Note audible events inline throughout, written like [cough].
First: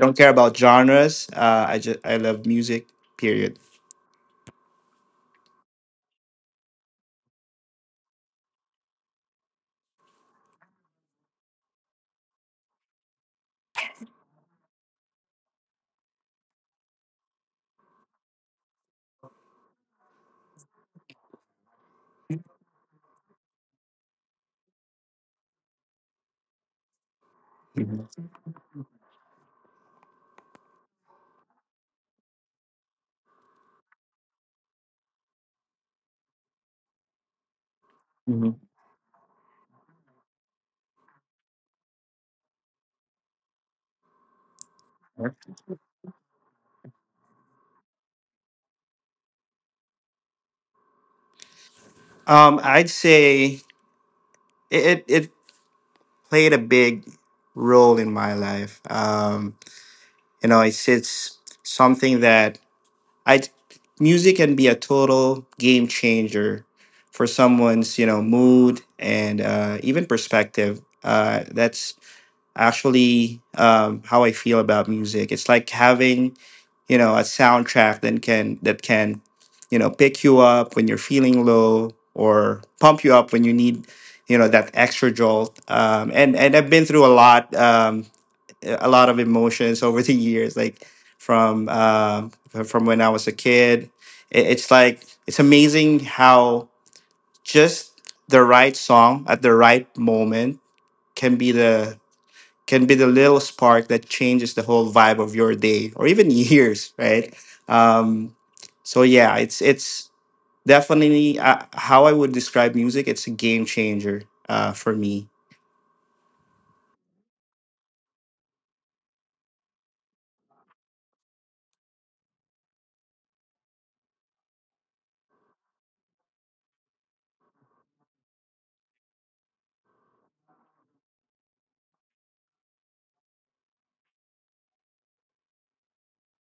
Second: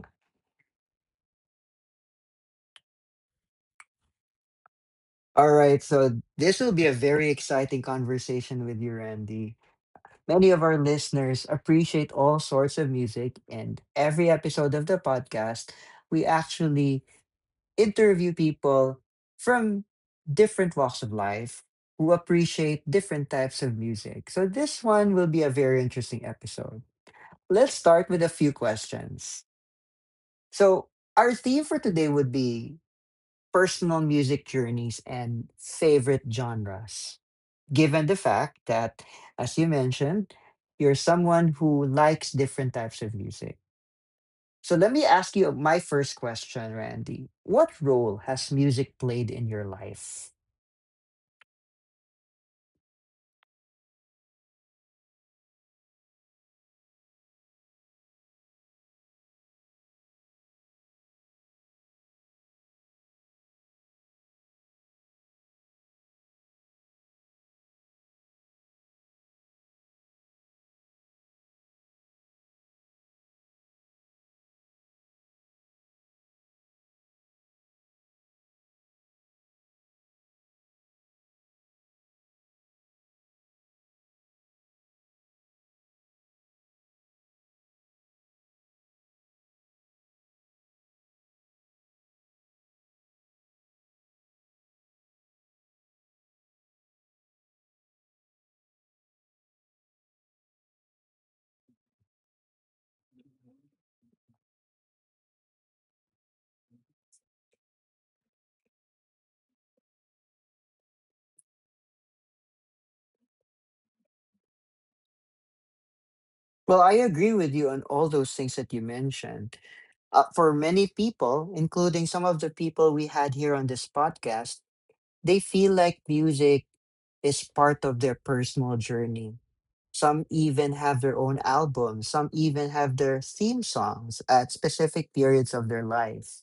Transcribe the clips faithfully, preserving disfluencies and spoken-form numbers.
don't care about genres. Uh, I just I love music. Period. All right, so this will be a very exciting conversation with you, Randy. Many of our listeners appreciate all sorts of music, and every episode of the podcast, we actually interview people from different walks of life who appreciate different types of music. So this one will be a very interesting episode. Let's start with a Mhm. few questions. So our theme for today would be personal music journeys and favorite genres. Given the fact Mhm. that, as you mentioned, you're someone who likes different types of music. So let me ask you my first question, Randy. What role has music played in your life? Um, I'd say it. It, it played a big role in my life. Um, you know, it's it's something that I music can be a total game changer for someone's you know mood and uh, even perspective. Uh, that's actually um, how I feel about music. It's like having you know a soundtrack that can that can you know pick you up when you're feeling low or pump you up when you need you know that extra jolt. Um, and and I've been through a lot um, a lot of emotions [laughs] over the years, like from um from when I was a kid. It, it's like it's amazing how just the right song at the right moment can be the can be the little spark that changes the whole vibe of your day or even [laughs] years, right? Um, so yeah, it's it's definitely uh, how I would describe music. It's a game changer uh, for me. Well, I agree with you on all those things that you mentioned. Uh, for many people, including some of the people we had here on this podcast, they feel like music is part of their personal journey. Some even have their own albums, some even have their theme songs at specific periods of their life.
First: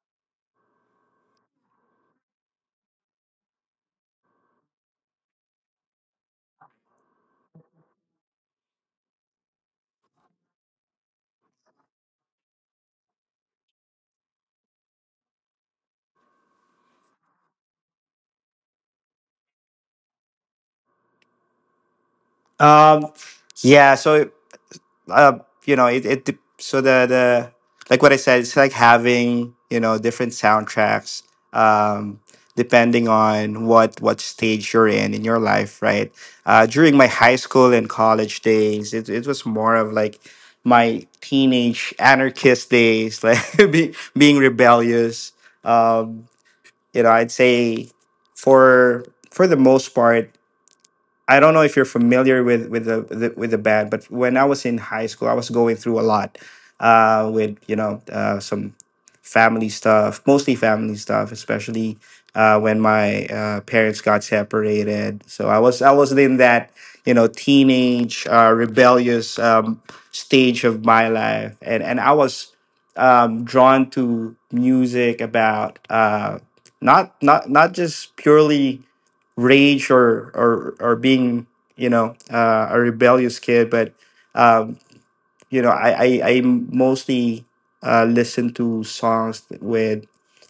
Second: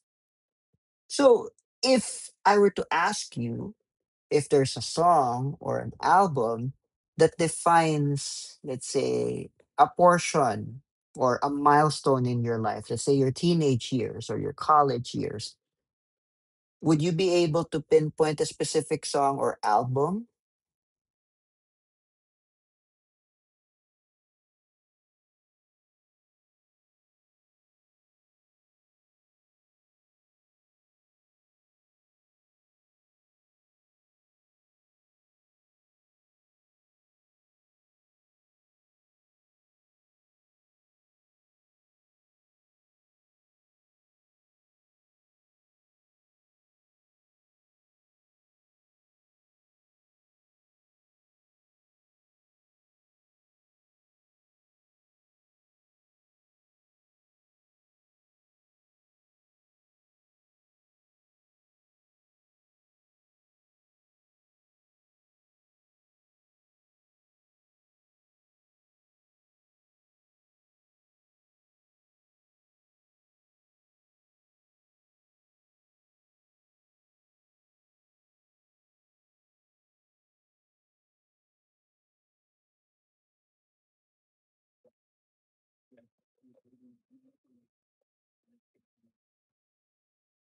So, if I were to ask you, if there's a song or an album that defines, let's say, a portion or a milestone in your life, let's say your teenage years or your college years, would you be able to pinpoint a specific song or album? Um, yeah, so uh, you know, it, it dep- so the the like what I said, it's like having you know different soundtracks, um, depending on what what stage you're in in your life, right? Uh, during my high school and college days, it it was more of like my teenage anarchist days, [laughs] like be, being rebellious. Um, you know, I'd say for for the most part. I don't know if you're familiar with with the, the with the band, but when I was in high school, I was going through a lot uh, with you know uh, some family stuff, mostly family stuff, especially uh, when my uh, parents got separated. So I was I was in that you know teenage uh, rebellious um, stage of my life, and and I was um, drawn to music about uh, not not not just purely rage or or or being you know uh, a rebellious kid but um, you know, I I, I mostly uh, listen to songs with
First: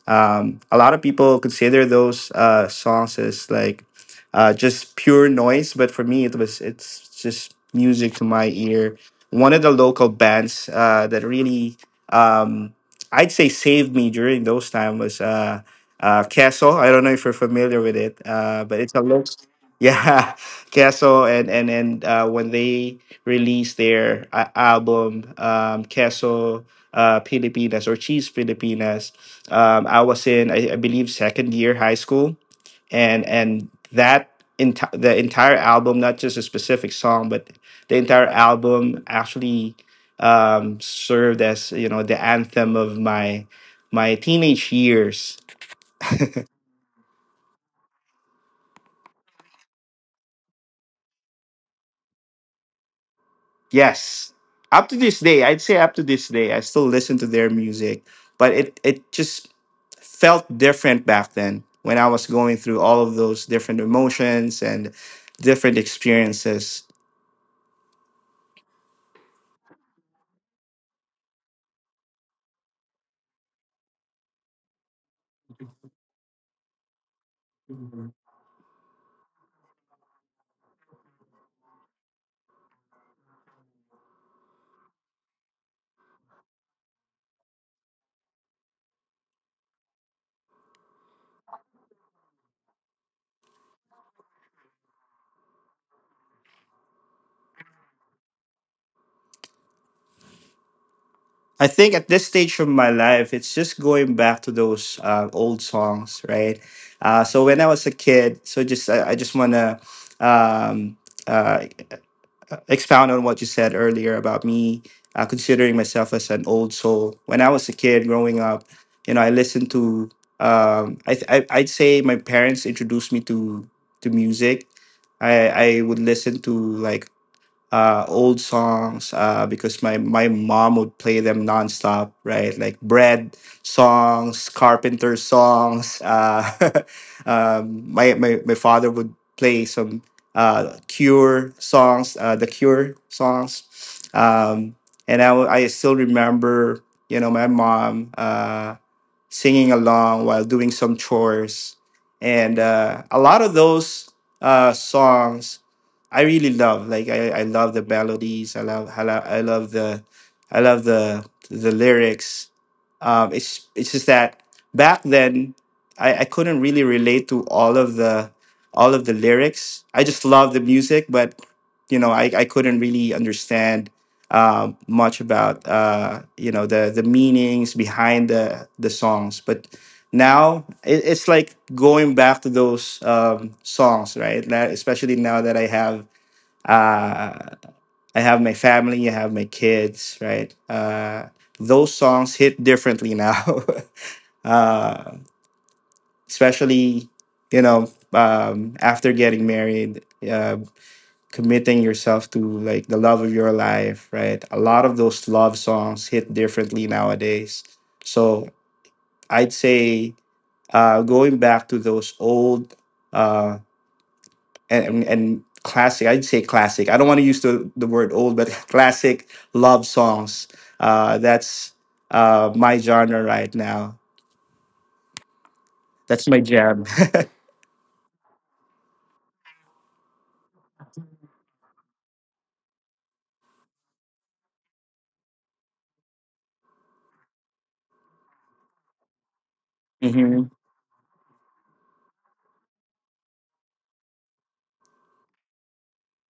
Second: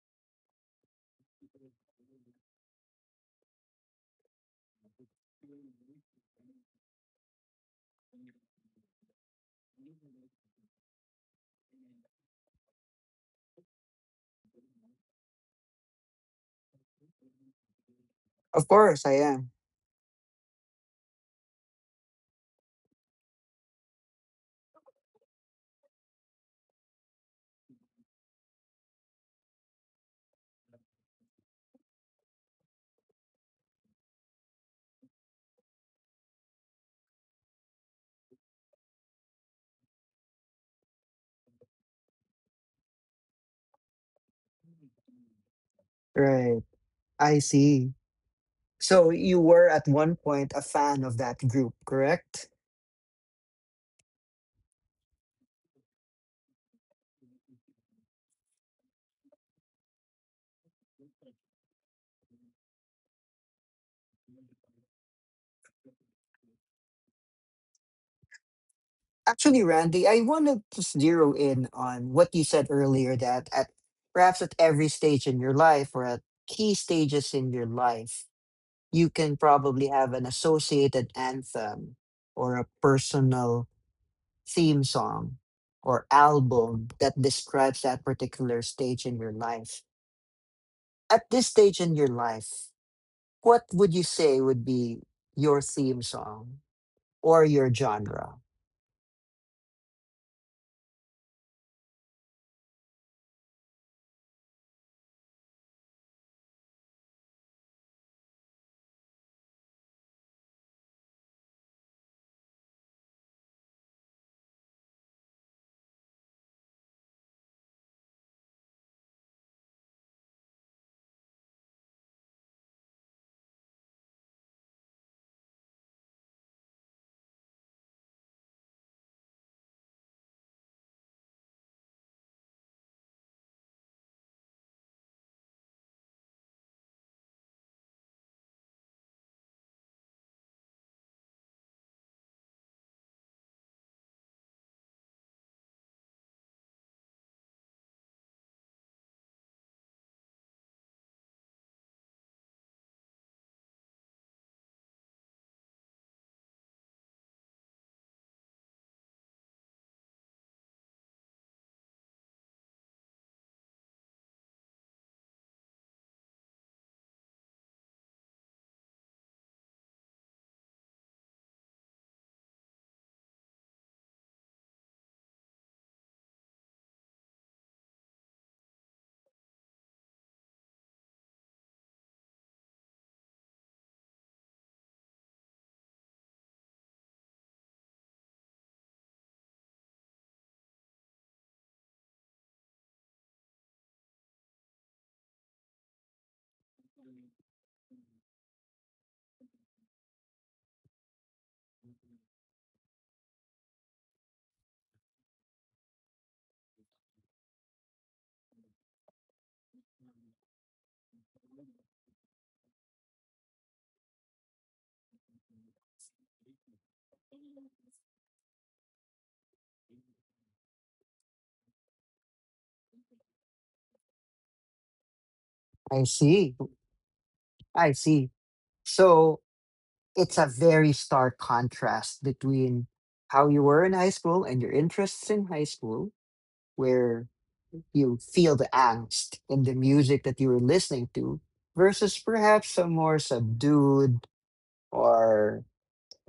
um, a lot of people consider those uh, songs as like uh, just pure noise, but for me it was it's just music to my ear. One of the local bands uh, that really um, I'd say saved me during those time was uh, uh, Castle. I don't know if you're familiar with it, uh, Of but it's a course, I local. [laughs] am. Yeah, Keso and and and uh, when they released their uh, album um, Castle uh, Filipinas or Cheese Filipinas, um, I was in I, I believe second year high school, and and that enti- the entire album, not just a specific song, but the entire album actually um, served as you know the anthem of my my teenage years. Right. I see. So you were at one point a fan of that group, correct? Yes. Up to this day, I'd say up to this day, I still listen to their music, but it it just felt different back then when I was going through all of those different emotions and different experiences. Actually, Randy, I wanted to zero in on what you said earlier that at perhaps at every stage in your life or at key stages in your life, you can probably have an associated anthem or a personal theme song or album that describes that particular stage in your life. At this stage in your life, what would you say would be your theme song or your genre? I think at this stage of my life, it's just going back to those uh, old songs, right? Uh, so when I was a kid, so just I, I just wanna um, uh, uh, expound on what you said earlier about me uh, considering myself as an old soul. When I was a kid growing up, you know, I listened to. Um, I, th- I I'd say my parents introduced me to to music. I I would listen to like uh, old songs uh, because my, my mom would play them nonstop, right? Like bread songs, carpenter songs. Uh, [laughs] um, my, my, my father would play some uh, Cure songs, uh, the Cure songs. Um, and I, w- I still remember, you know, my mom. Uh, singing along while doing some chores. And uh, a lot of those uh, songs I really love. Like I, I love the melodies. I love I love, I love the I love the the lyrics. Um, it's it's just that back then I, I couldn't really relate to all of the all of the lyrics. I just loved the music, but you know I, I couldn't really understand um, much about uh, you know the the meanings behind the the songs, but now it, it's like going back to those um, songs, right? Now- especially now that I have uh, I have my family, I have my kids, right? Uh, those songs hit differently now, [laughs] uh, especially you know um, after getting married. Uh, committing yourself to like the love of your life, right? A lot of those love songs hit differently nowadays. So I'd say uh, going back to those old uh, and, and classic, I'd say classic. I don't want to use the, the word old, but [laughs] classic love songs. Uh, that's uh, my genre right now. I That's my see. jam. [laughs] I see. So, it's a very stark contrast between how you were in high school and your interests in high school, where you feel the angst in the music that you Hmm. were listening to, versus perhaps some more subdued or,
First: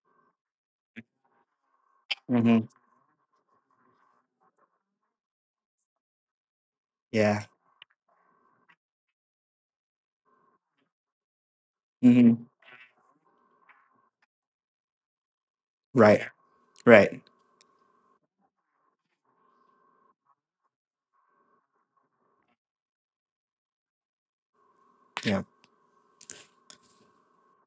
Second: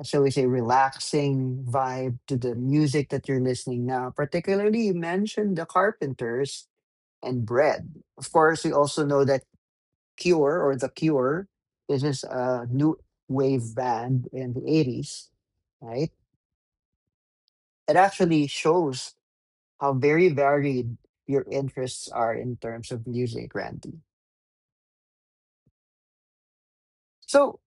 shall we say, relaxing vibe to the Hmm. music that you're listening now. Particularly, you mentioned the Carpenters Yeah. and Bread. Of course, we also know that Cure or The Cure. This is Hmm. a new wave band in the eighties, right? Right. Right. It actually shows how very varied your interests are in terms of music, Randy. Yeah. So,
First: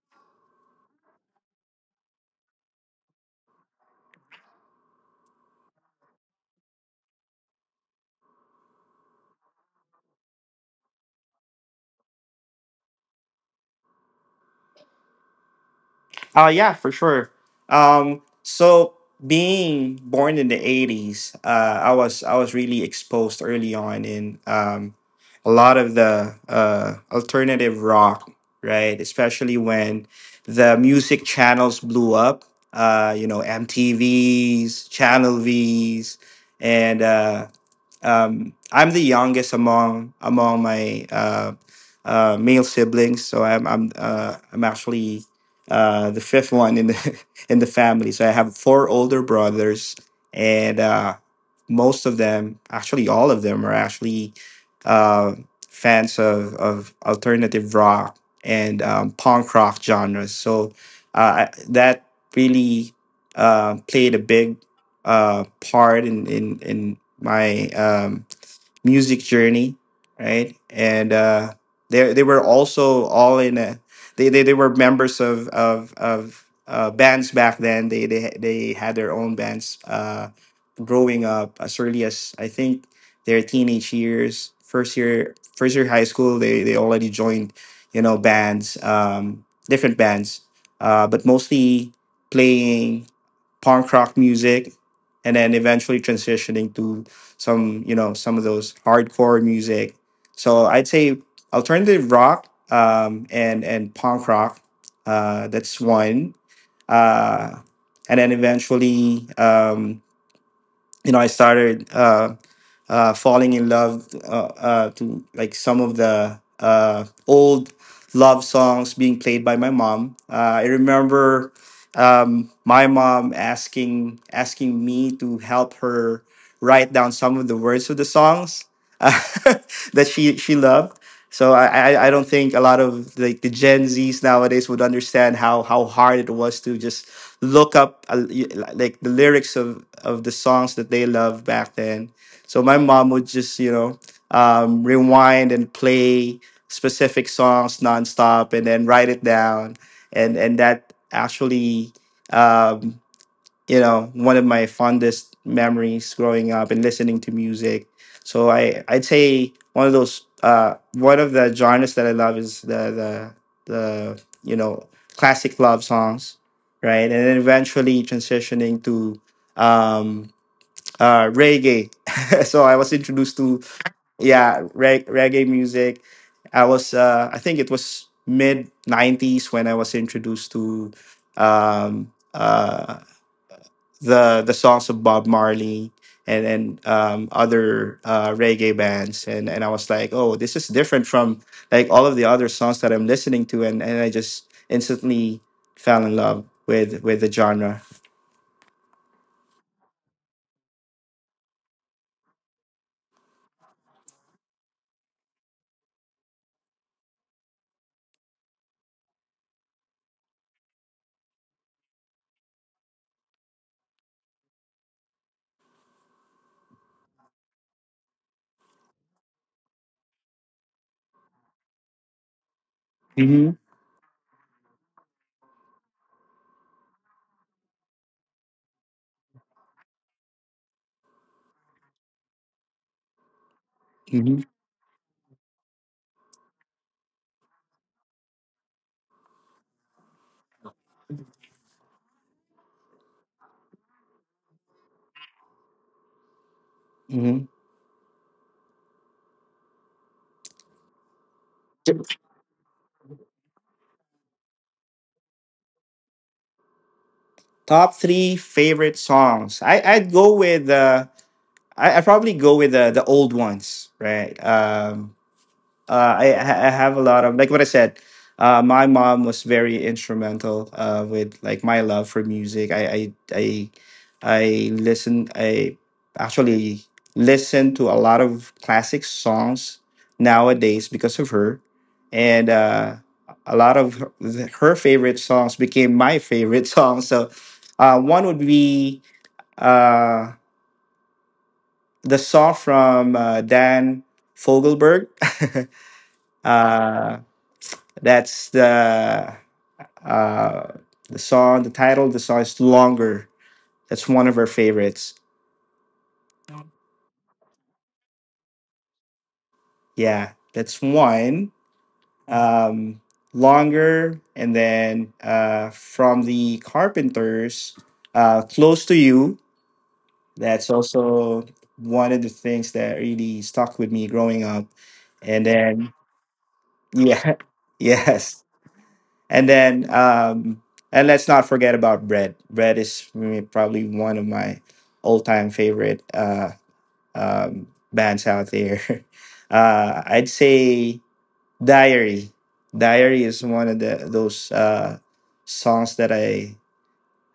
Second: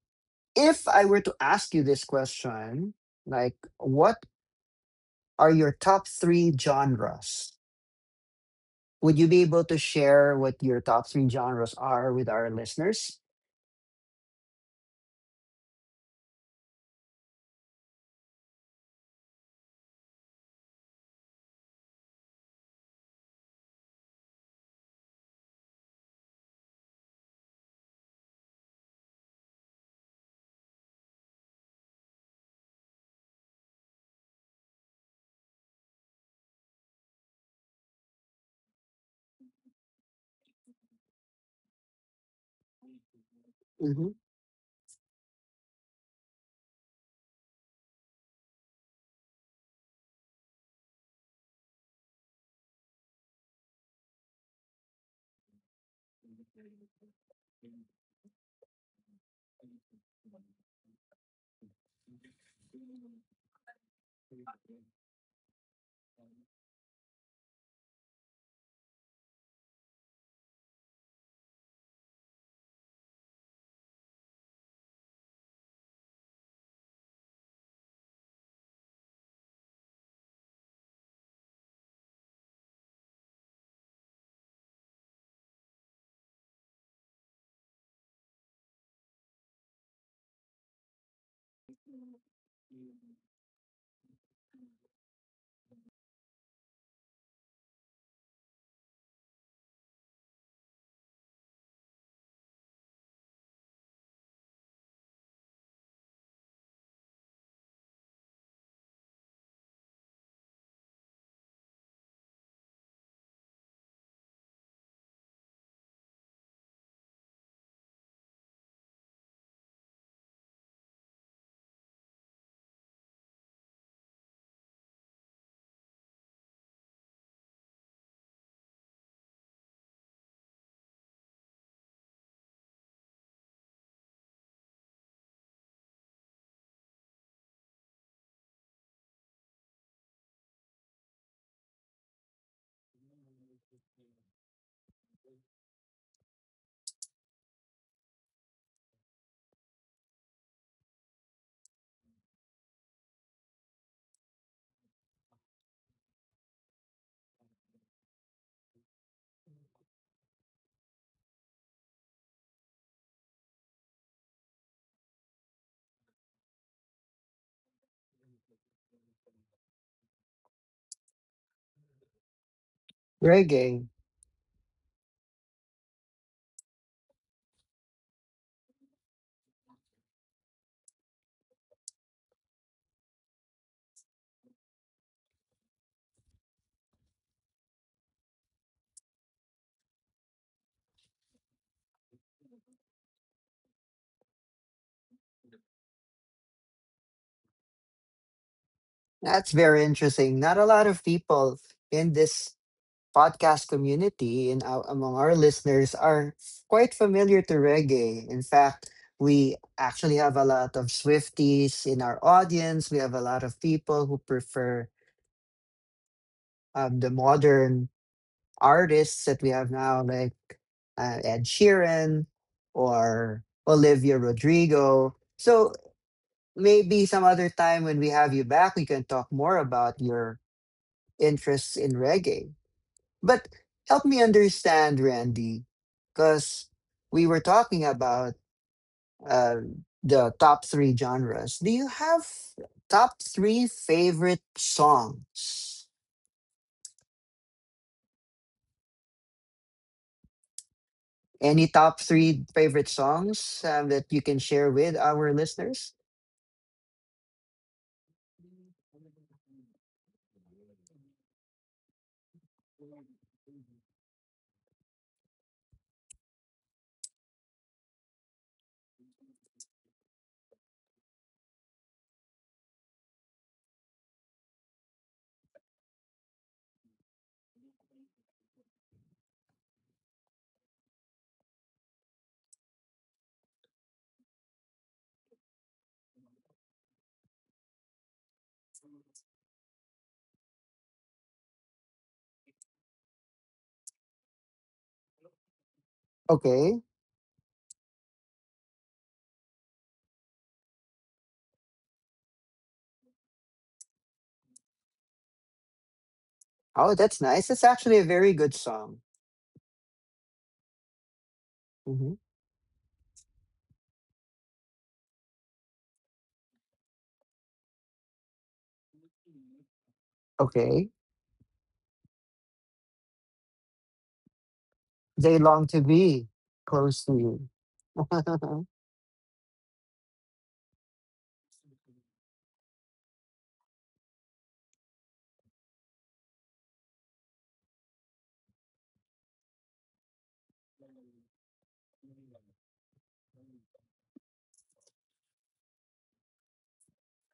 if I were to ask you this question, like, what are your top three genres? Would you be able to share what your top three genres are with our listeners? Uh, yeah, for sure. Um, so being born in the eighties, uh, I was I was really exposed early on in um, a lot of the uh, alternative rock, right? Especially when the music channels blew up. Uh, you know, M T Vs, Channel Vs, and uh, um, I'm the youngest among among my uh, uh, male siblings, so I'm I'm Hmm. uh, I'm actually uh, the fifth one in the [laughs] in the family. So I have four older brothers, and uh, most of them, actually all of them, are actually uh, fans of of alternative rock and um, punk rock genres. So uh, I- that really uh, played a big uh, part in in in my um, music journey, right? And uh, they they were also all in a they they, they were members of of of uh, bands back then. They they they had their own bands. Uh, growing up as early as I think their teenage years, first year, first year high school, they they already joined, you know, bands, um, different bands, uh, but mostly playing punk rock music, and then eventually transitioning to some, you know, some of those hardcore music. So I'd say alternative rock um, and and punk rock. Uh, that's one. Uh, and then eventually, um, you know, I started. Uh, uh, falling in love uh, uh, to like some of the uh, old love songs being played by my mom. Uh, I remember um, my mom asking asking me to help her write down some of the words of the songs [laughs] that she she loved. So I, I I don't think a lot of like the Gen Zs nowadays would understand how how hard it was to just look up uh, y- like the lyrics of of the songs that they loved back then. So my mom would just, you know, um, rewind and play specific songs nonstop, and then write it down, and and that actually, um, you know, one of my fondest memories growing up and listening to music. So I I'd say one of those uh, one of the genres that I love is the the the you know classic love songs, right? And then eventually transitioning to um, uh, reggae. [laughs] So I was introduced to Reggae. yeah reg- reggae music. I was uh, I think it was mid nineties when I was introduced to um, uh, the the songs of Bob Marley and and um, other uh, reggae bands, and and I was like, oh, this is different from like all of the other songs that I'm listening to, and and I just instantly fell in love with with the genre. That's very interesting. Not a lot of people in this podcast community and ou- among our listeners are quite familiar to reggae. In fact, we actually have a lot of Swifties in our audience. We have a lot of people who prefer um, the modern artists that we have now, like uh, Ed Sheeran or Hmm. Olivia Rodrigo. So maybe some other time when we have you back, we can talk more about your interests in reggae. But help me Hmm. understand, Randy, because we were talking about uh, the top three genres. Do you have top three favorite songs? Hmm. Any top three favorite songs um, that you can share with our listeners? Top three favorite songs. I I'd go with uh I I probably go with the the old ones, right? Um, uh, I, I have a lot of like what I said. Uh, my mom was very instrumental uh, with like my love for music. I I I, I listen. I actually listen to a lot of classic songs nowadays because of her, and uh, a lot of her, her favorite songs became my favorite [laughs] songs. So uh, one would be uh, the song from uh, Dan Fogelberg. [laughs] Okay. uh, that's the uh, the song. The title of the song is "Longer." That's one of our favorites. Oh, that's nice. That's actually a very good song. Yeah, that's one. Hmm. Um, "Longer," and then uh, from the Carpenters, uh, "Close to You." That's Okay. also one of the things that really stuck with me growing up. They And long to then be close to yeah, you. [laughs] yes, and then, um, and let's not forget about bread. Bread is mm, probably one of my all-time favorite uh, um, bands out there. [laughs] Uh, I'd say Diary. Diary is one of the those uh, songs that I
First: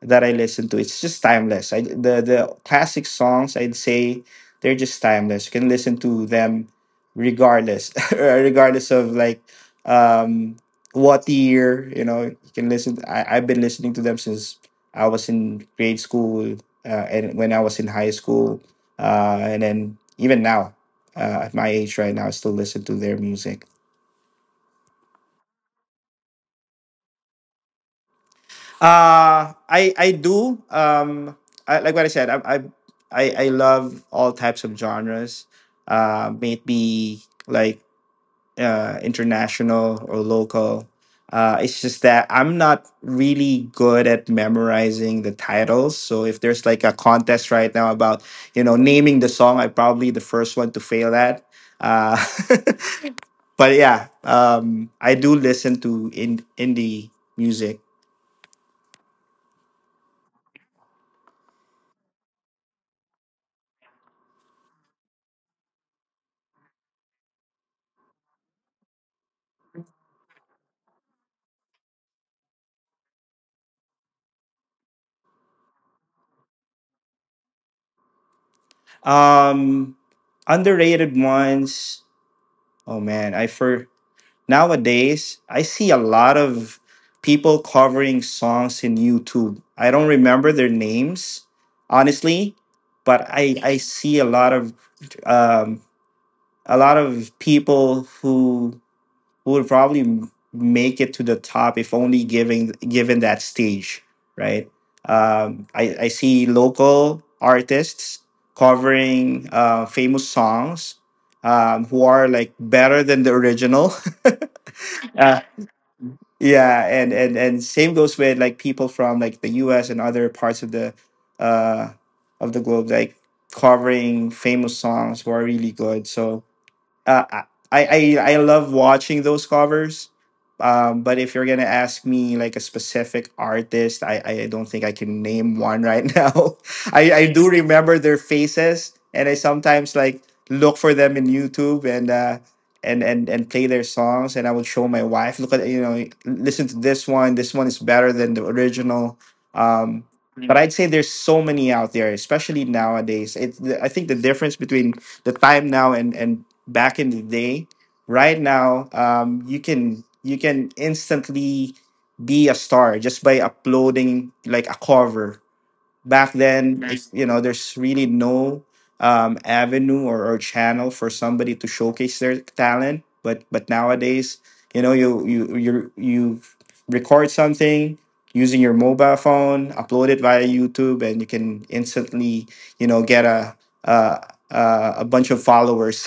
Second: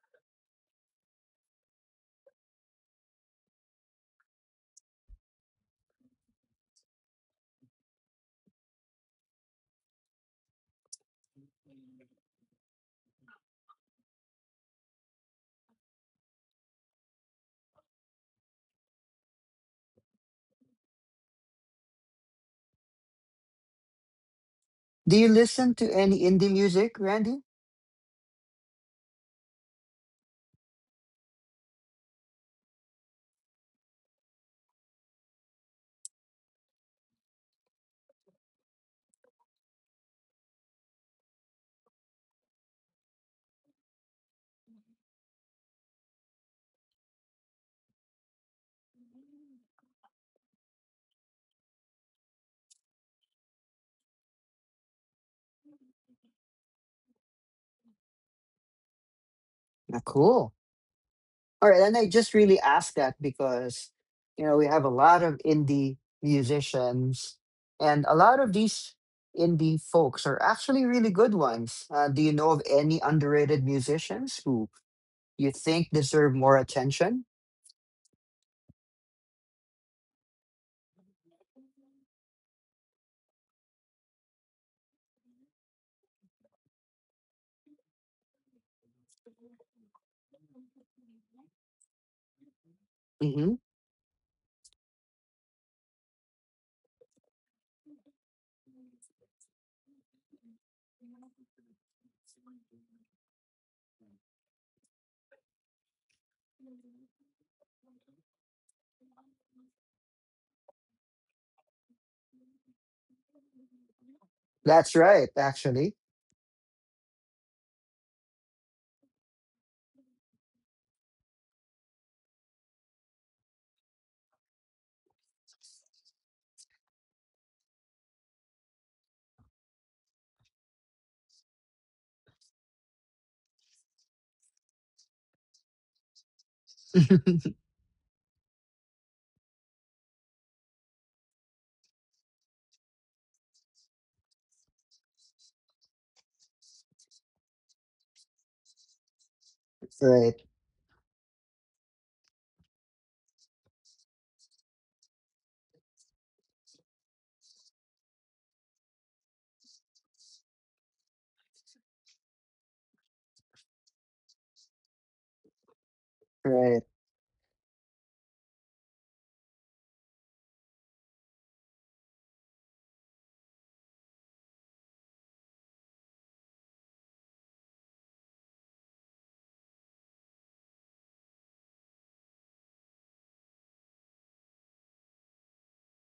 that I listen to. It's just timeless. I the the classic songs I'd say they're just timeless. You can listen to them regardless, [laughs] regardless of like um what year. You know, you can listen. I I've been listening to them since I was in grade school, uh, and when I was in high school, uh, and then even now, uh, at my age right now, I still listen to their music. [laughs] Do you listen to any indie music, Randy? Uh I I do. Um, I, like what I said, I, I I I love all types of genres. Uh, may it be like uh international or local. Uh, it's just that I'm not really good at memorizing the titles. So if there's like a contest right now about, you know, naming the song, I'm probably the first one to fail at. Uh, [laughs] but yeah, um, I do listen to in indie music. Ah, cool. All right, and I just really ask that because you know we have a lot of indie musicians, and a lot of these indie folks are actually really good ones. Uh, do you know of any underrated musicians who you think deserve more attention? Um, Underrated ones. Oh man, I for nowadays I see a lot of people covering songs in YouTube. I don't remember their names honestly, but Hmm. I I see a lot of um a lot of people who who would probably m- make it to the top if only giving given that stage, right? Um, I, I see local artists covering uh, famous songs, um, who are like better than the original. That's [laughs] right, uh, actually. yeah, and, and and same goes with like people from like the U S and other parts of the uh, of the globe, like covering famous songs who are really good. So, uh, I, I I love watching those covers. Um, but if you're gonna ask me like a specific artist, I, I don't think I can name one right [laughs] now. I, I [laughs] do remember their faces, and I sometimes like look for them in YouTube and, uh, and and and play their songs, and I would show my wife, look at, you know, listen to this one. This one is better than the original. Um, Right, but I'd say there's so many out there, especially nowadays. It I think the difference between the time now and and back in the day. Right now, um, you can you can instantly be a star just by uploading like a cover. Back right. then, if, you know, there's really no, um, avenue or, or channel for somebody to showcase their talent. But but nowadays, you know, you you you you record something using your mobile phone, upload it via YouTube, and you can instantly, you know, get a a, a, a bunch of followers.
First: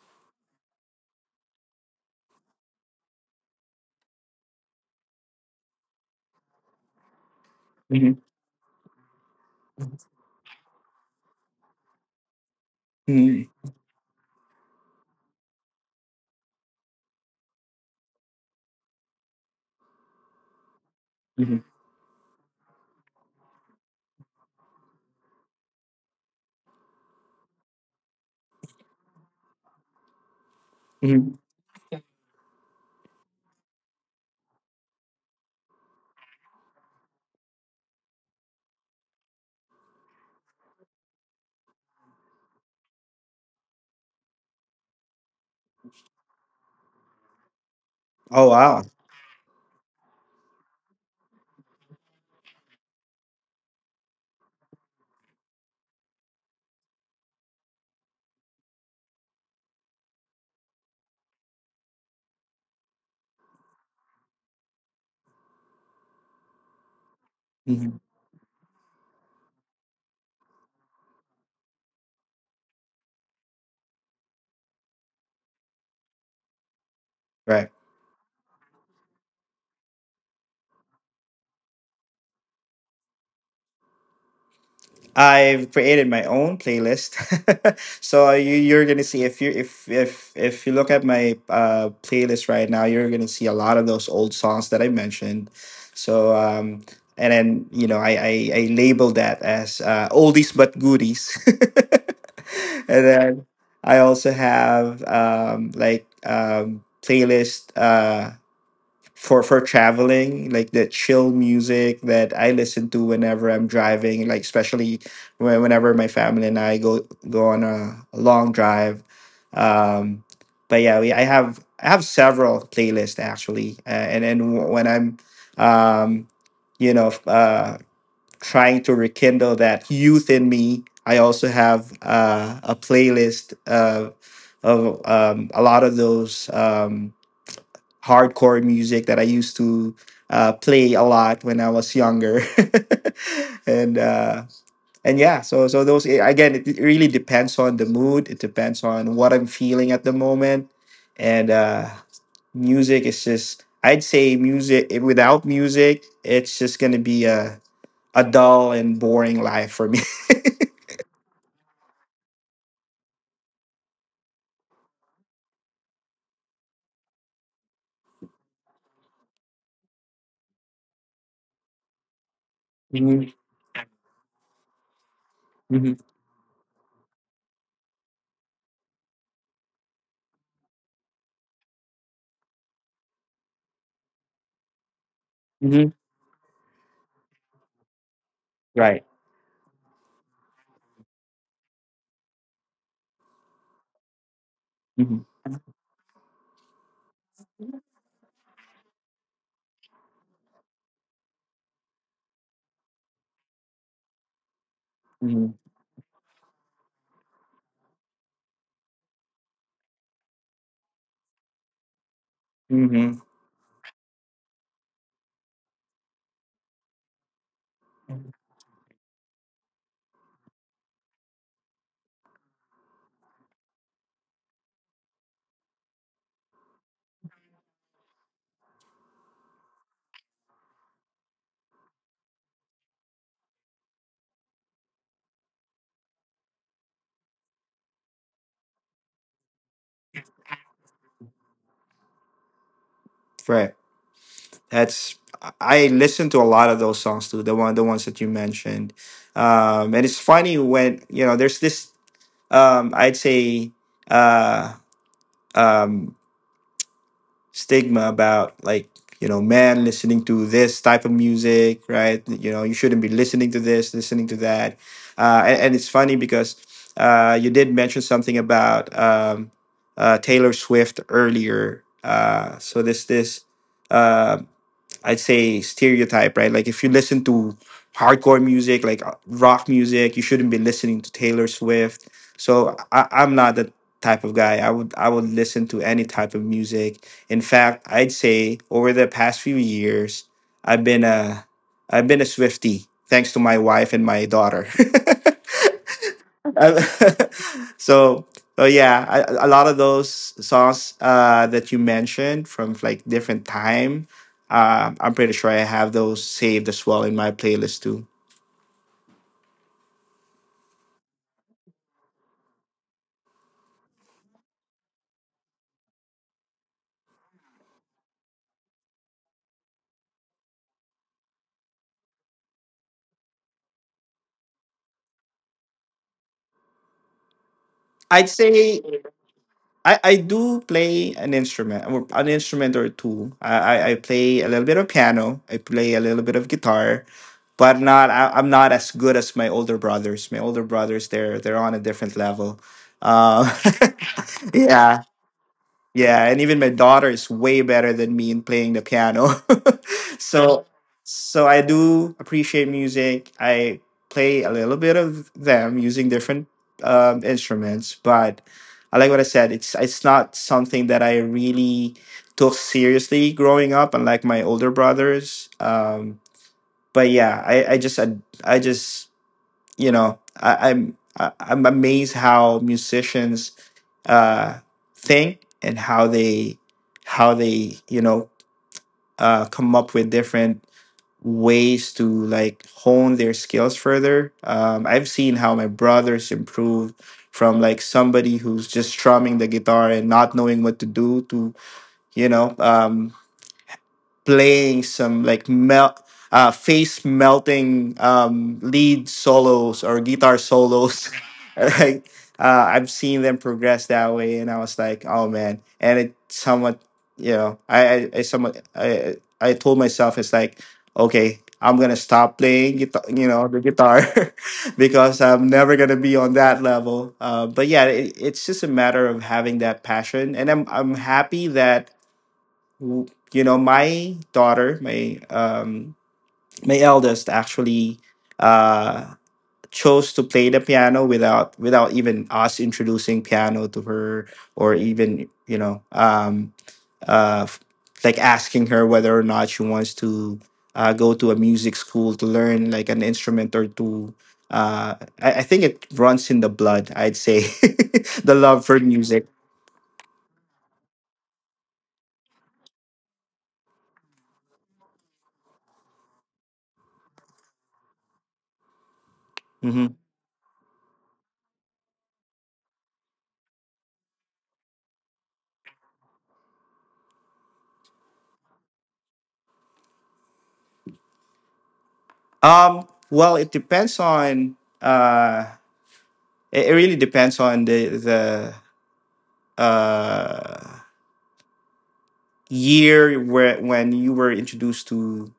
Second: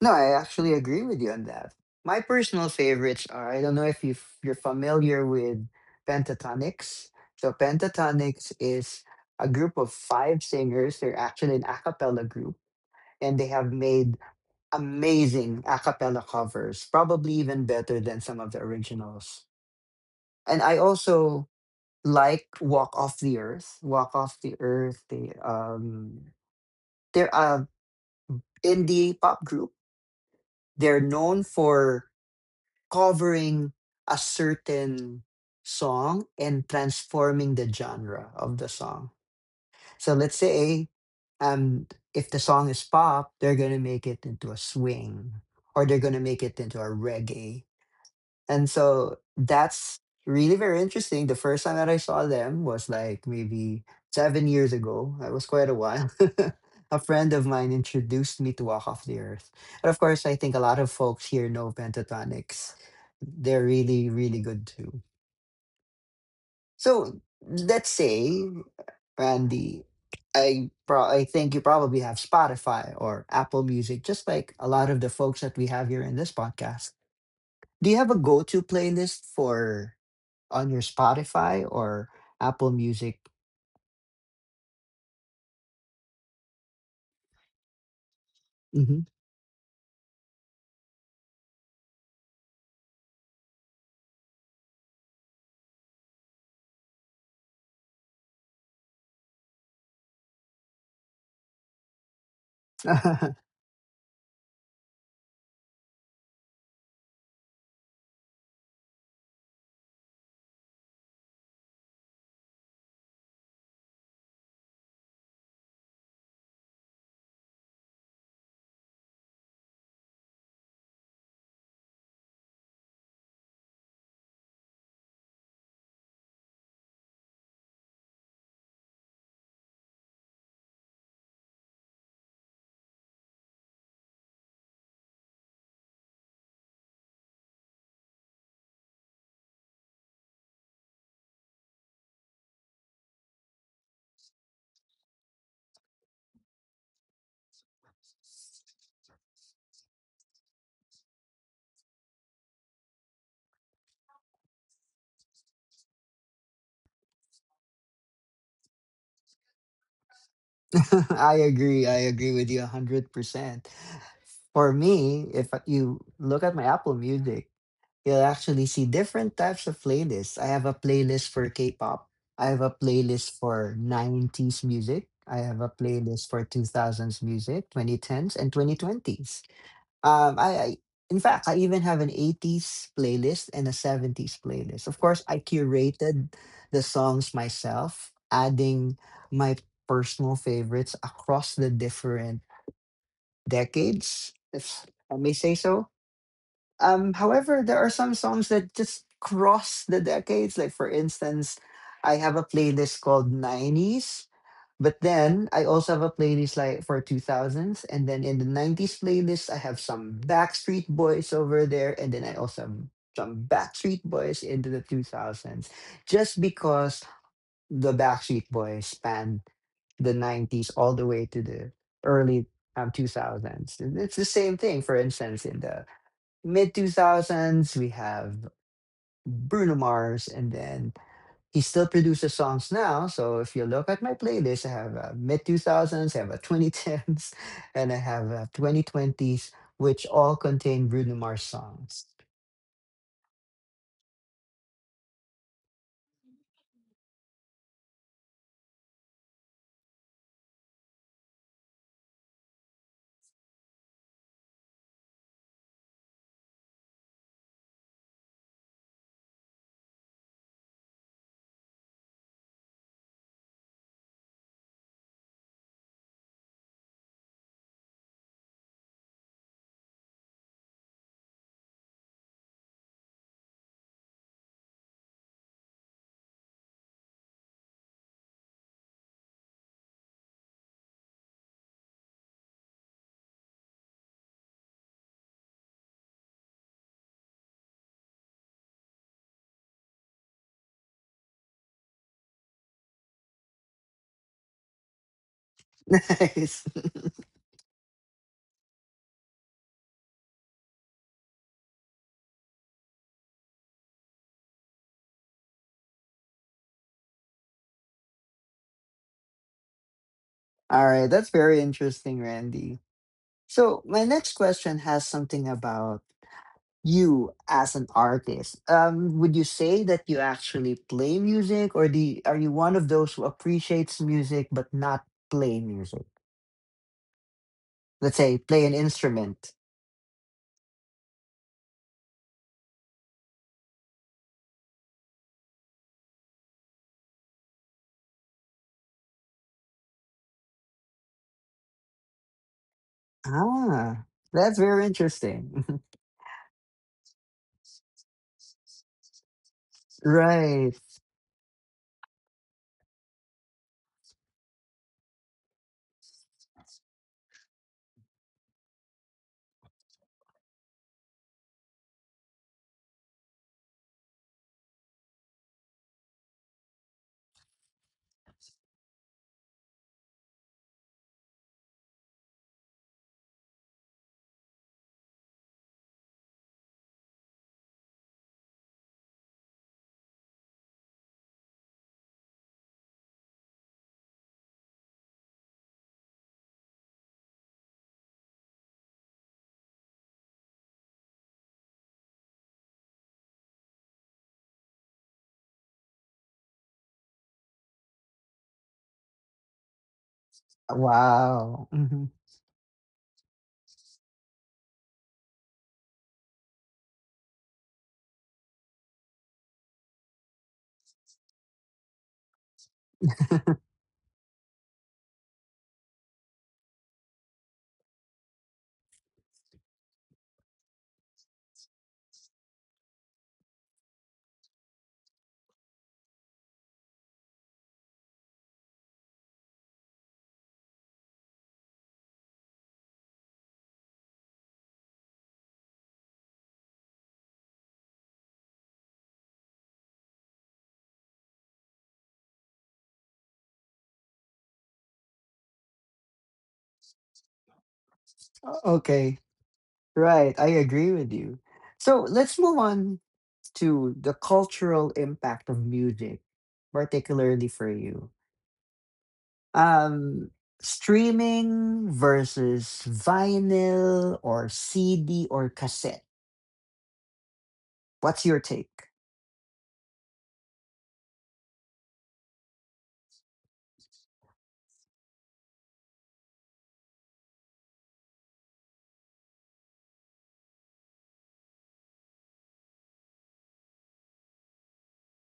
No, I actually agree with you on that. My personal favorites are I don't know if you you're familiar with pentatonics. So [laughs] pentatonics is a group of five singers. They're actually an a cappella group and they Mhm, have made amazing a cappella covers, probably even better than some of the originals. And I also mhm, like Walk Off the Earth. Walk Off the Earth, they um they're a indie pop group. They're mhm. known for covering a certain song and transforming the genre of the song. So let's say um if the song is pop, they're gonna make it into a swing or they're gonna make it into a reggae, Oh and wow! so that's really very interesting. The first time that I saw them was like maybe seven years ago. That was quite a while. [laughs] A friend of mine introduced me to Walk Off the Earth. And of course, I think a lot of folks here know Pentatonics. They're really, really good too. So let's Mhm. say, Randy, I, pro- I think you probably have Spotify or Apple Music, just like a lot of the folks that we have here in this podcast. Right. Do you have a go to playlist for on your Spotify or Apple Music? I've created my own playlist, [laughs] so uh, you, you're gonna Mhm. see if you if if if you look at my, uh, playlist right now, you're gonna see a lot of those old songs that I mentioned. So um, and then you know I I, I label that as, uh, oldies but goodies, [laughs] and then [laughs] I also have, um, like um, playlist. Uh, for for traveling like the chill music that I listen to whenever I'm driving, like, especially when, whenever my family and I go go on a, a long drive. Um, but yeah we, i have i have several playlists actually, uh, and then w- when I'm, um, you know, uh, trying to rekindle that youth in me, I also have, uh, a playlist, uh, of, um, a lot of those. Um, hardcore music that I used to, uh, play a lot when I was younger, [laughs] and, uh, and yeah, so so those, eh, again, it really depends on the mood. It depends on what I'm feeling at the moment, and, uh, music is just, I'd say music, eh, without music, it's just gonna be a a dull and boring life for me. [laughs] I agree. I agree with you one hundred percent. For me, if you look at my Apple Music, you'll actually see different types of playlists. I have a playlist for K pop, I have a Hmm, playlist for nineties music, I have a hmm, playlist for two thousands music, twenty tens, and twenty twenties. Um, I, I In fact, I even have an eighties playlist and a seventies playlist. Of course, I hmm. curated the songs myself, adding Right. my personal favorites across the different decades, if I Hmm, may say so. Um, however, there are some songs that just cross the decades. Like for instance, I have a playlist called nineties, but then hmm, I also have a playlist like for two thousands, and then in the nineties playlist, I have some Backstreet Boys over there, and then I also have hmm. some Backstreet Boys into the two thousands, just because the Backstreet Boys spanned the nineties all the way to the early um, two thousands. And it's the same thing, for instance, in the mid two thousands, we have Bruno Mars, and then he still produces songs now. So if you look at my playlist, I have uh, mid two thousands, I have a twenty tens, [laughs] and I have uh, twenty twenties, which all contain Bruno Mars songs. Right. That's I listen to a lot of those songs too. The one the ones that you mentioned, um, and it's funny when you know there's this, um, I'd say, uh, um, stigma about, like, you know, man listening to this type of music, right? You know, you shouldn't be listening to this, listening to that, uh, and, and it's funny because, uh, you did mention something about, um, uh, Taylor Swift earlier. Uh, so this this. Uh, I'd say stereotype, right? Like if you listen to hardcore music, like, uh, rock music, you shouldn't be listening to Taylor Swift. So I, I'm not that type of guy. I would I would listen to any type of music. In fact, I'd say over the past few years, I've been a I've been a Swiftie thanks to my wife and my daughter. [laughs] [laughs] Nice. [laughs] So so yeah I, a lot of those songs uh that you mentioned from like different time, um, I'm pretty sure I have those saved as well in my playlist too. All right. That's very interesting, Randy. So my next question has something about you as an artist. Um, would you say that you actually play music, or do you, are you one of those who appreciates music but not play music? Let's I'd say play an say instrument. i i do play an instrument or an instrument or two. i i, I play a little bit of piano. I play a little bit of guitar, but not, I, I'm not as good as my older brothers. My older brothers they're they're on a different level. Um, Ah, [laughs] that's very yeah. interesting. [laughs] Yeah, and even my daughter is way better than me in playing the piano. [laughs] So Right. so I do appreciate music. I play a little bit of them using different, um, instruments, but I like what I said. It's it's not something that I really took seriously growing up, unlike my older brothers. Um, but yeah, I I just I, I just, you know, I, I'm I, I'm amazed how musicians, uh, think and how they how they, you know, uh, come up with different ways to like hone their skills further. Um, I've seen how my brothers improved from, like, somebody who's just strumming the guitar and not knowing what to do to, you know, um, playing some like mel- uh, face melting, um, lead solos or guitar solos. [laughs] Wow. Like, Mhm. uh, I've seen them progress that way, and I was like, oh man. And it somewhat, you know, I I, I somewhat I I told myself it's like, okay, I'm gonna stop playing guitar, you know, the guitar, [laughs] because I'm never gonna be on that level. Uh, but yeah, it, it's just a matter of having that passion, and I'm I'm happy that, you know, my daughter my um, my eldest actually, uh chose to play the piano without without even us introducing piano to her, or even, you know, um uh f- like asking her whether or not she wants to, uh go to a music school to learn like an instrument or to, uh, i, I think it runs in the blood, I'd say. [laughs] The O- love for Okay. music. Right. I agree with you. So let's move on to the cultural impact of music, particularly for you. Hmm. Um, Streaming versus vinyl or C D or cassette. What's your take? Um, well it depends on, uh, It, it really depends on the the uh, year where when you were introduced to,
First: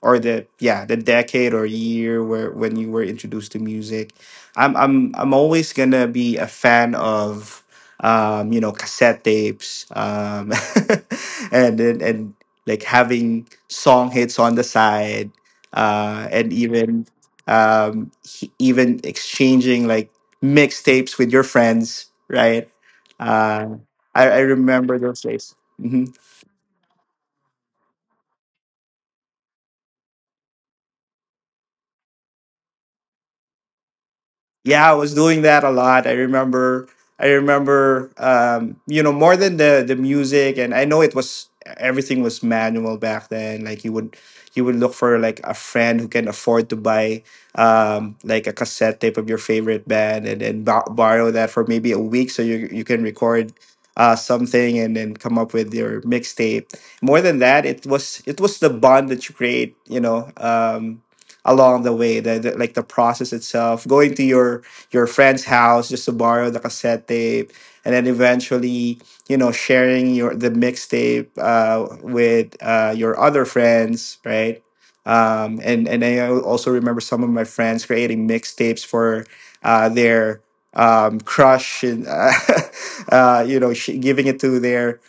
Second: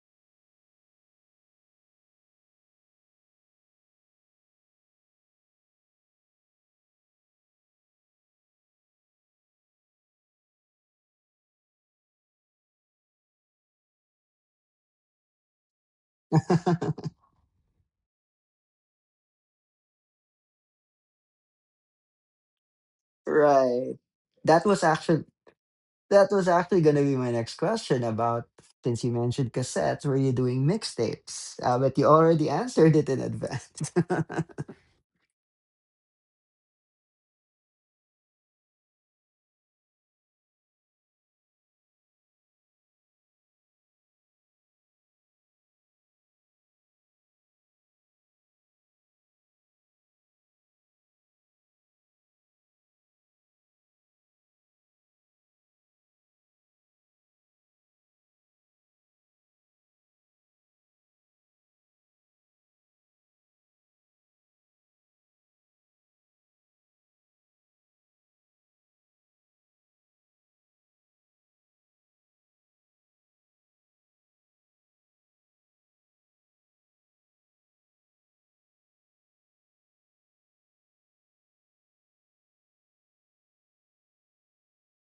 or the, yeah, the decade or year where when you were introduced to music. I'm i'm i'm always gonna be a fan of, um, you know, cassette tapes, um, [laughs] and and, and like having song hits on the side, uh, and even, [laughs] um he- even exchanging like mixtapes with your friends, right, uh, Right. i, I That was remember those actually days. Mm-hmm. That was actually going to be my next question about since you mentioned cassettes, were you doing mixtapes? Uh, but you already [laughs] answered it in advance. Yeah, I was doing that a lot. I remember, I remember, um, you know, more than the the music, and I know it was, everything was manual back then. Like you would, you would look for like a friend who can afford to buy, um, like a cassette tape of your favorite band, and then bo- borrow that for maybe a week so you you can record, uh, something and then come up with your mixtape. More than that, it was, it was the bond that you create, you know. Um, along the way the, the like the process itself going to your your friend's house just to borrow the cassette tape, and then eventually, you know, sharing your the mixtape, uh, with, uh, your other friends, right, um, and and I also remember some of my friends creating mixtapes for, uh, their, um, crush, and, uh, [laughs] uh, you know, sh- giving it to their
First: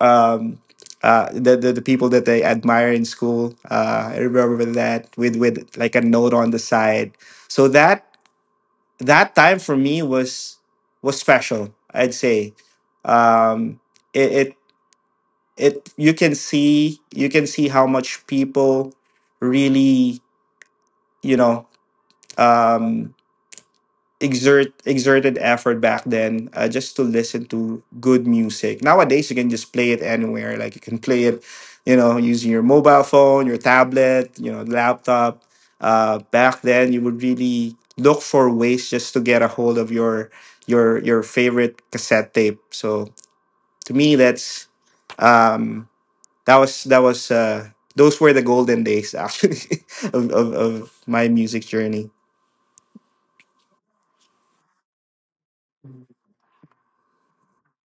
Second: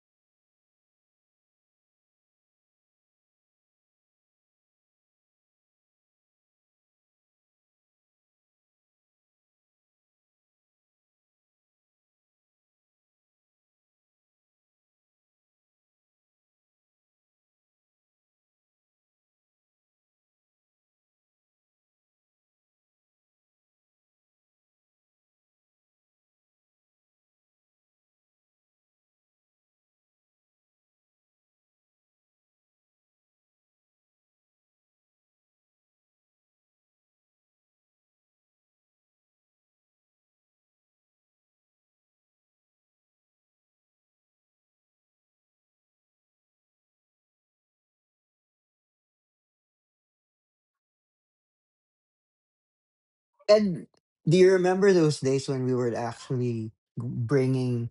um, uh, the, the the people that I admire in school. Uh, I remember that with with like a note on the side. So that that time for me was, was special. I'd say, um, it, it it you can see you can see how much people really, you know, um, exert exerted effort back then, uh, just to listen to good music. Nowadays, you can just play it anywhere. Like you can play it, you know, using your mobile phone, your tablet, you know, laptop. Uh, back then, you would really look for ways just to get a hold of your your your favorite cassette tape. So to me, that's, um, that was that was, uh, those were the golden days actually [laughs] of, of of my music journey. [laughs] And do you remember those days when we were actually bringing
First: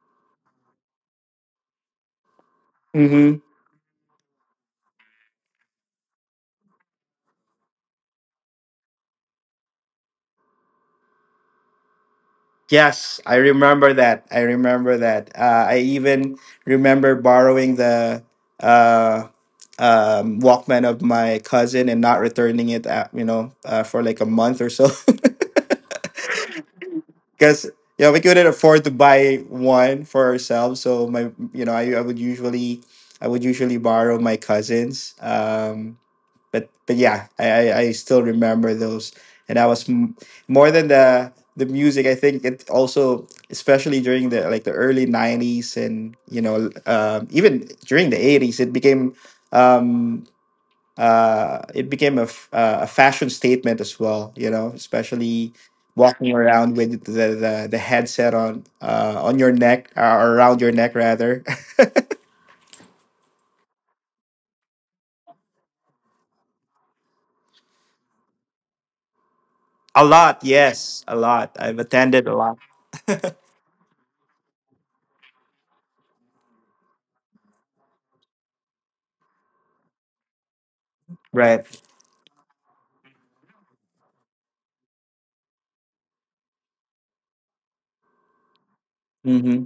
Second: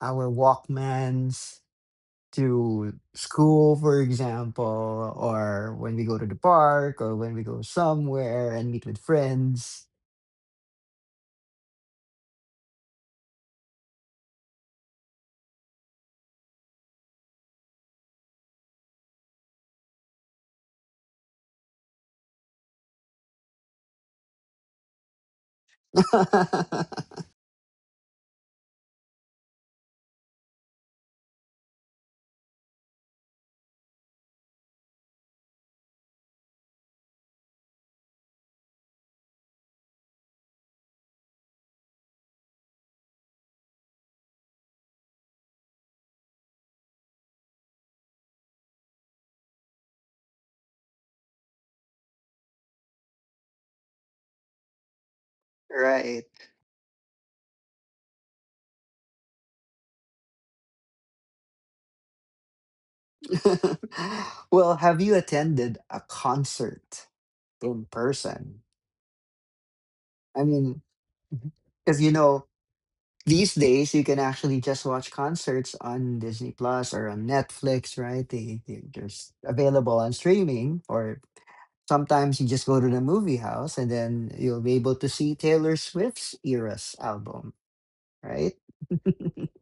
our Walkmans to school, for example, or when we go to the park or when we go somewhere and meet with friends? Yes, I remember that. I remember that. Uh, I even remember borrowing the uh, um, Walkman of my cousin and not returning it, at, you know, uh, for like a month or so, [laughs] [laughs] because you know we couldn't afford to buy one for ourselves. So my, you know, I, I would usually, I would usually borrow my cousins. Um, but but yeah, I, I I still remember those, and I was m- more than the the music. I think it also, especially during the like the early nineties, and you know, um, even during the eighties, it became um, uh, it became a, f- uh, a fashion statement as well. You know, especially walking Right. around with the the, the headset on uh, on your neck, or around your neck rather. [laughs] Well, have you attended a concert? In person. [laughs] A lot, I mean, yes, a lot. I've because you attended a know, lot. these days you can actually just watch concerts on Disney Plus or on Netflix, right? They, they they're s- available on streaming, or Right. sometimes you just go to the movie house and then you'll be able to see Taylor Swift's Eras album, right? [laughs] Mm-hmm.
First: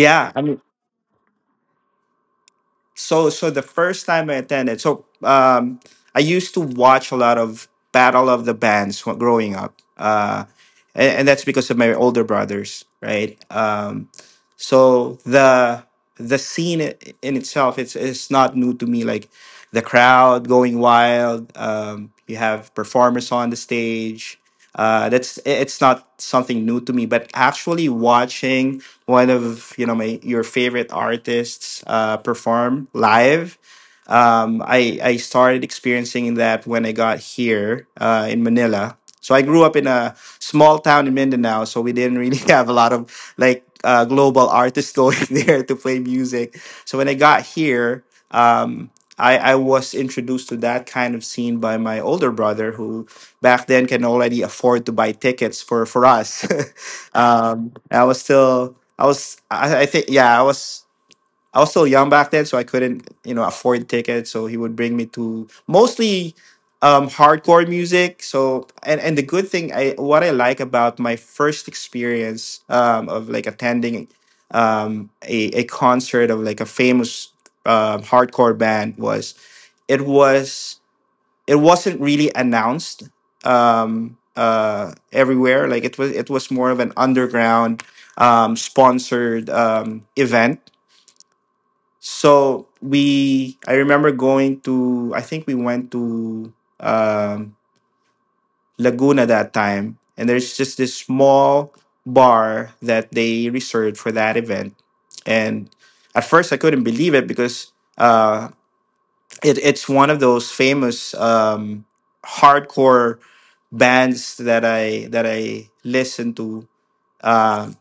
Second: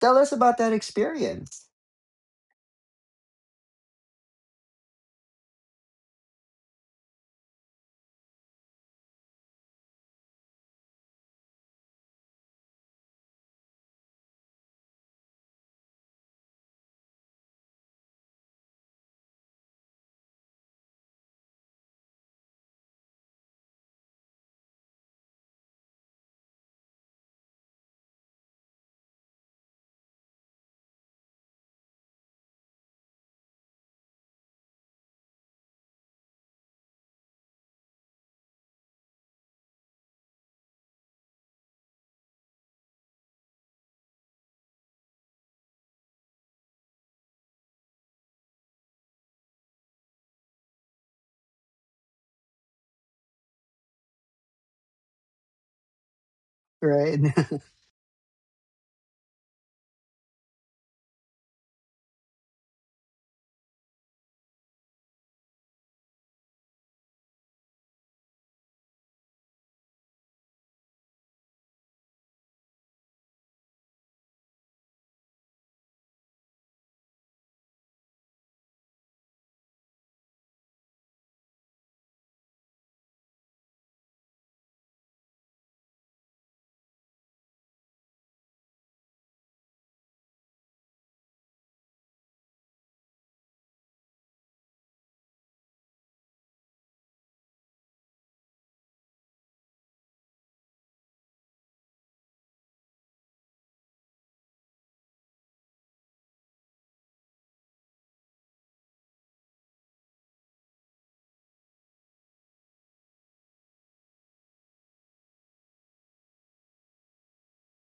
Tell us I about mean. that experience. so so the first time I attended, so um, I used to watch a lot of Battle of the Bands wh- growing up, uh, and, and that's because of my older brothers, right? Um, so the the scene i- in itself, it's it's not new to me. Like the crowd going wild, um, you have performers on the stage. Uh, that's i- it's not something new to me, but actually watching one of you know my your favorite artists uh, perform live. Um, I I started experiencing that when I got here uh, in Manila. So I grew up in a small town in Mindanao, so we didn't really [laughs] have a lot of like uh, global artists going [laughs] there to play music. So when I got here, um, I, I was introduced to that kind of scene by my older brother, who back then can already afford to buy tickets for for us. [laughs] Right. um, I was still I was, I, I think, yeah, I was, I was still young back then, so I couldn't, you know, afford tickets. So he would bring me to mostly um, hardcore music. So, and and the good thing, I what I like about my first experience um, of like attending um, a a concert of like a famous um hardcore band was it was it wasn't really announced um, uh, everywhere. Like it was, it was more of an underground um, sponsored um, event. So we, I remember going to, I think we went to um, Laguna that time, and there's just this small bar that they reserved for that event. And at first, I couldn't believe it because uh, it, it's one of those famous um, hardcore bands that I that I listened to uh,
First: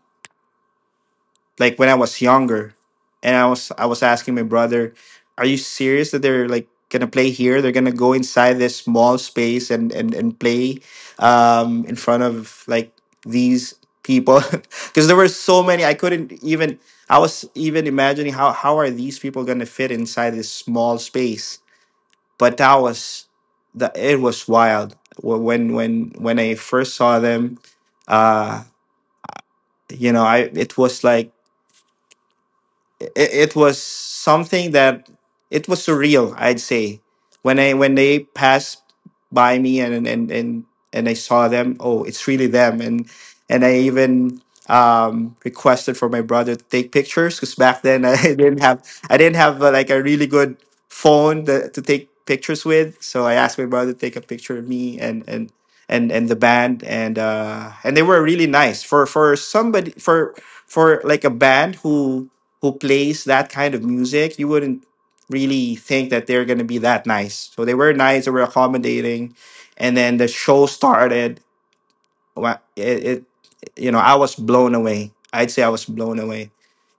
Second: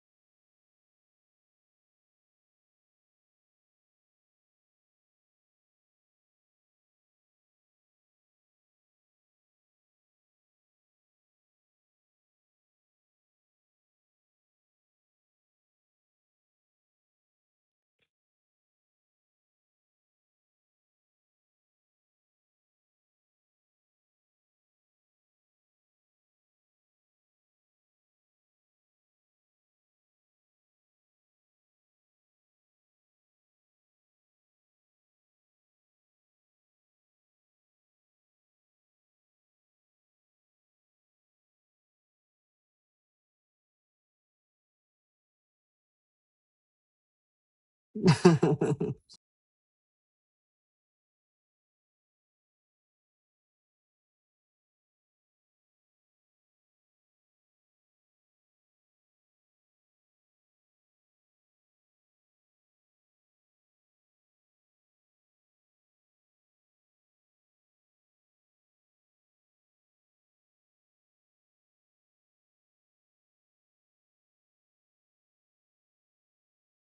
like when I was younger, and I was I was asking my brother, "Are you serious that they're like gonna play here? They're gonna go inside this small space and and and play um, in front of like these people?" [laughs] Because there were so many, I couldn't even. I was even imagining how how are these people gonna fit inside this small space, but that was the it was wild. Wh- when when when I first saw them uh you know I it was like it, it was something that it was surreal, I'd say. When I when they passed by me and and and, and I saw them, oh, it's really them. and and I even um requested for my brother to take pictures because back then I [laughs] didn't have [laughs] I didn't have uh, like a really good phone that, to take pictures with, so I asked my brother to take a picture of me and and and and the band, and uh and they were really nice. For for somebody, for for like a band who who plays that kind of music, you wouldn't really think that they're going to be that nice. So they were nice, they were accommodating, and then the show started. Wa- It, it, you know, I was blown away. I'd say I was blown away.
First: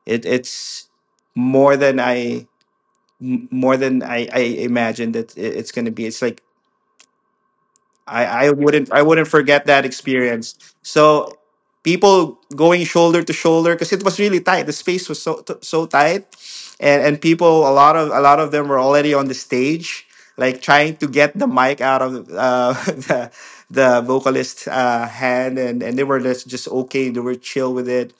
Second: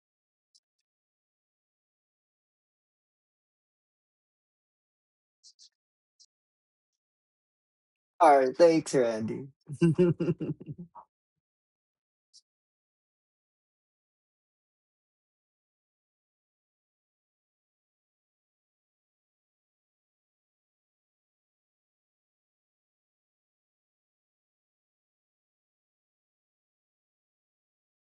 It, it's more than I m- more than I, I imagined that it, it's going to be. It's like I, All I right, wouldn't thanks, I wouldn't Randy. forget that [laughs] experience. So people going shoulder to shoulder because it was really tight. The space was so t- so tight, and and people, a lot of a lot of them were already on the stage, like trying to get the mic out of uh, [laughs] the the vocalist uh, hand, and and they were just just okay. They were chill with it.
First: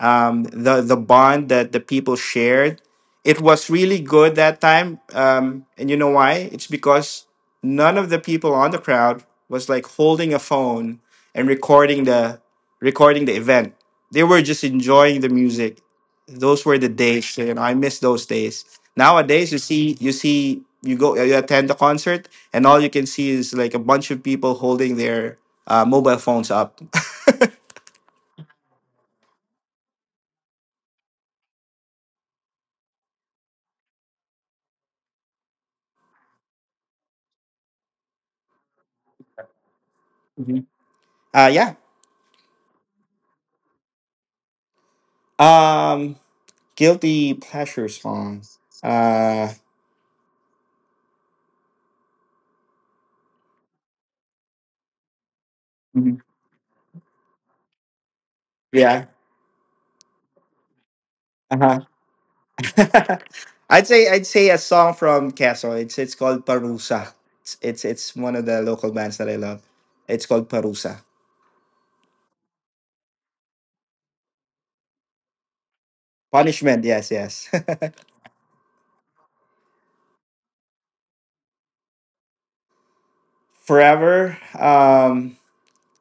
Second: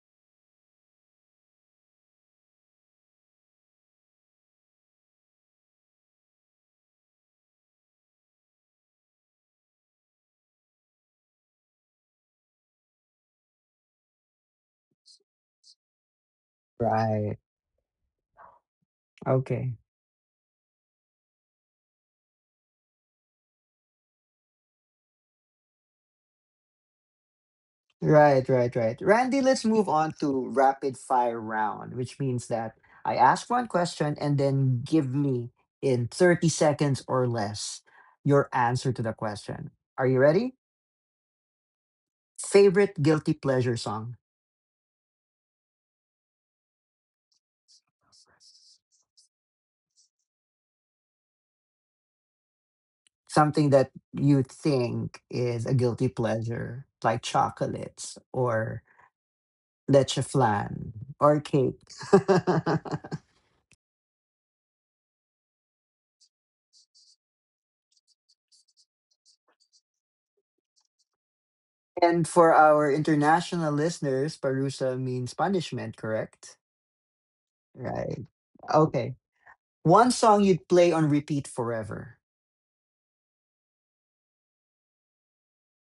Um, the the bond that the people shared, it was really good that time. Um, and you know why? It's because none of the people on the crowd was like holding a phone and recording the recording the event. They were just enjoying the music. Those were the days, Right. you know. I miss those days. Nowadays, you Okay. see, you see, you go, you attend the concert, and all you can see is like a bunch of people holding their uh, mobile phones up. Right, right, right. Randy, let's move on to rapid fire round, which means that I ask one question and then give me in thirty seconds or less your answer to the question. Are you ready? Mhm. [laughs] Uh, yeah. Favorite guilty pleasure song? Um, guilty pleasure songs. Uh, Something that you think is a guilty mhm, pleasure, like chocolates or yeah. leche flan or Uh-huh. cake. [laughs] [laughs] I'd say I'd say a song from Quezon. It's it's called Parusa. It's it's it's one of the local bands that I love. It's called Parusa. And for our international listeners, parusa means punishment, correct? Punishment, yes, yes. Right. Okay. One song you'd play on repeat forever. [laughs] Forever. Um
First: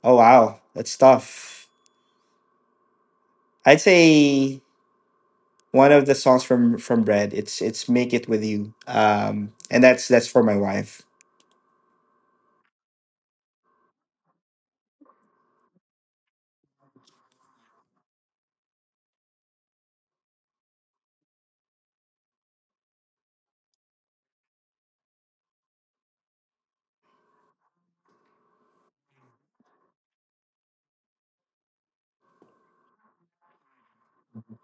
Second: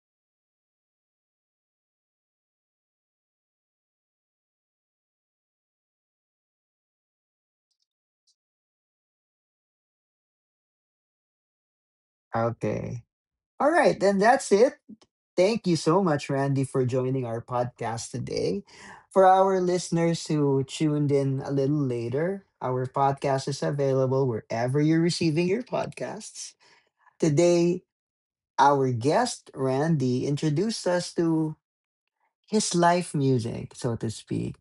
Oh wow, that's tough. I'd say one of the songs from from Bread. It's it's Make It With You. Um and that's that's for my wife. Okay. All right. Then that's it. Thank you so much, Randy, for joining our podcast today. For our listeners who tuned in a little later, our podcast is available wherever you're receiving your podcasts. Today, our guest, Randy, introduced us to his life music, so to speak.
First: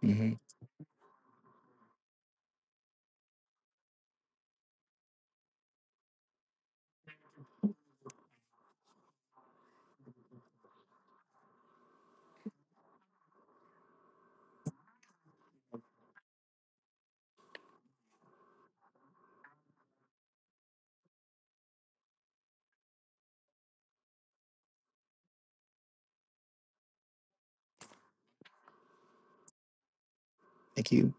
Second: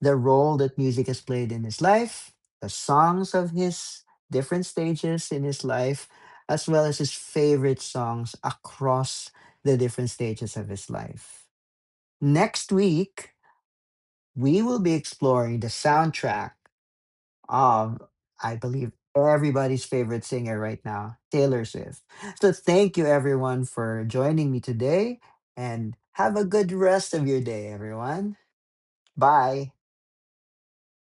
The Hmm. role that music has played in his life, the songs of his different stages in his life, as well as his favorite songs across the different stages of his life. Next week, we will be exploring the soundtrack of, I believe, everybody's favorite singer right now, Taylor Swift. So thank you, everyone, for joining me today, and have a good rest of your day, everyone. Bye. Thank you.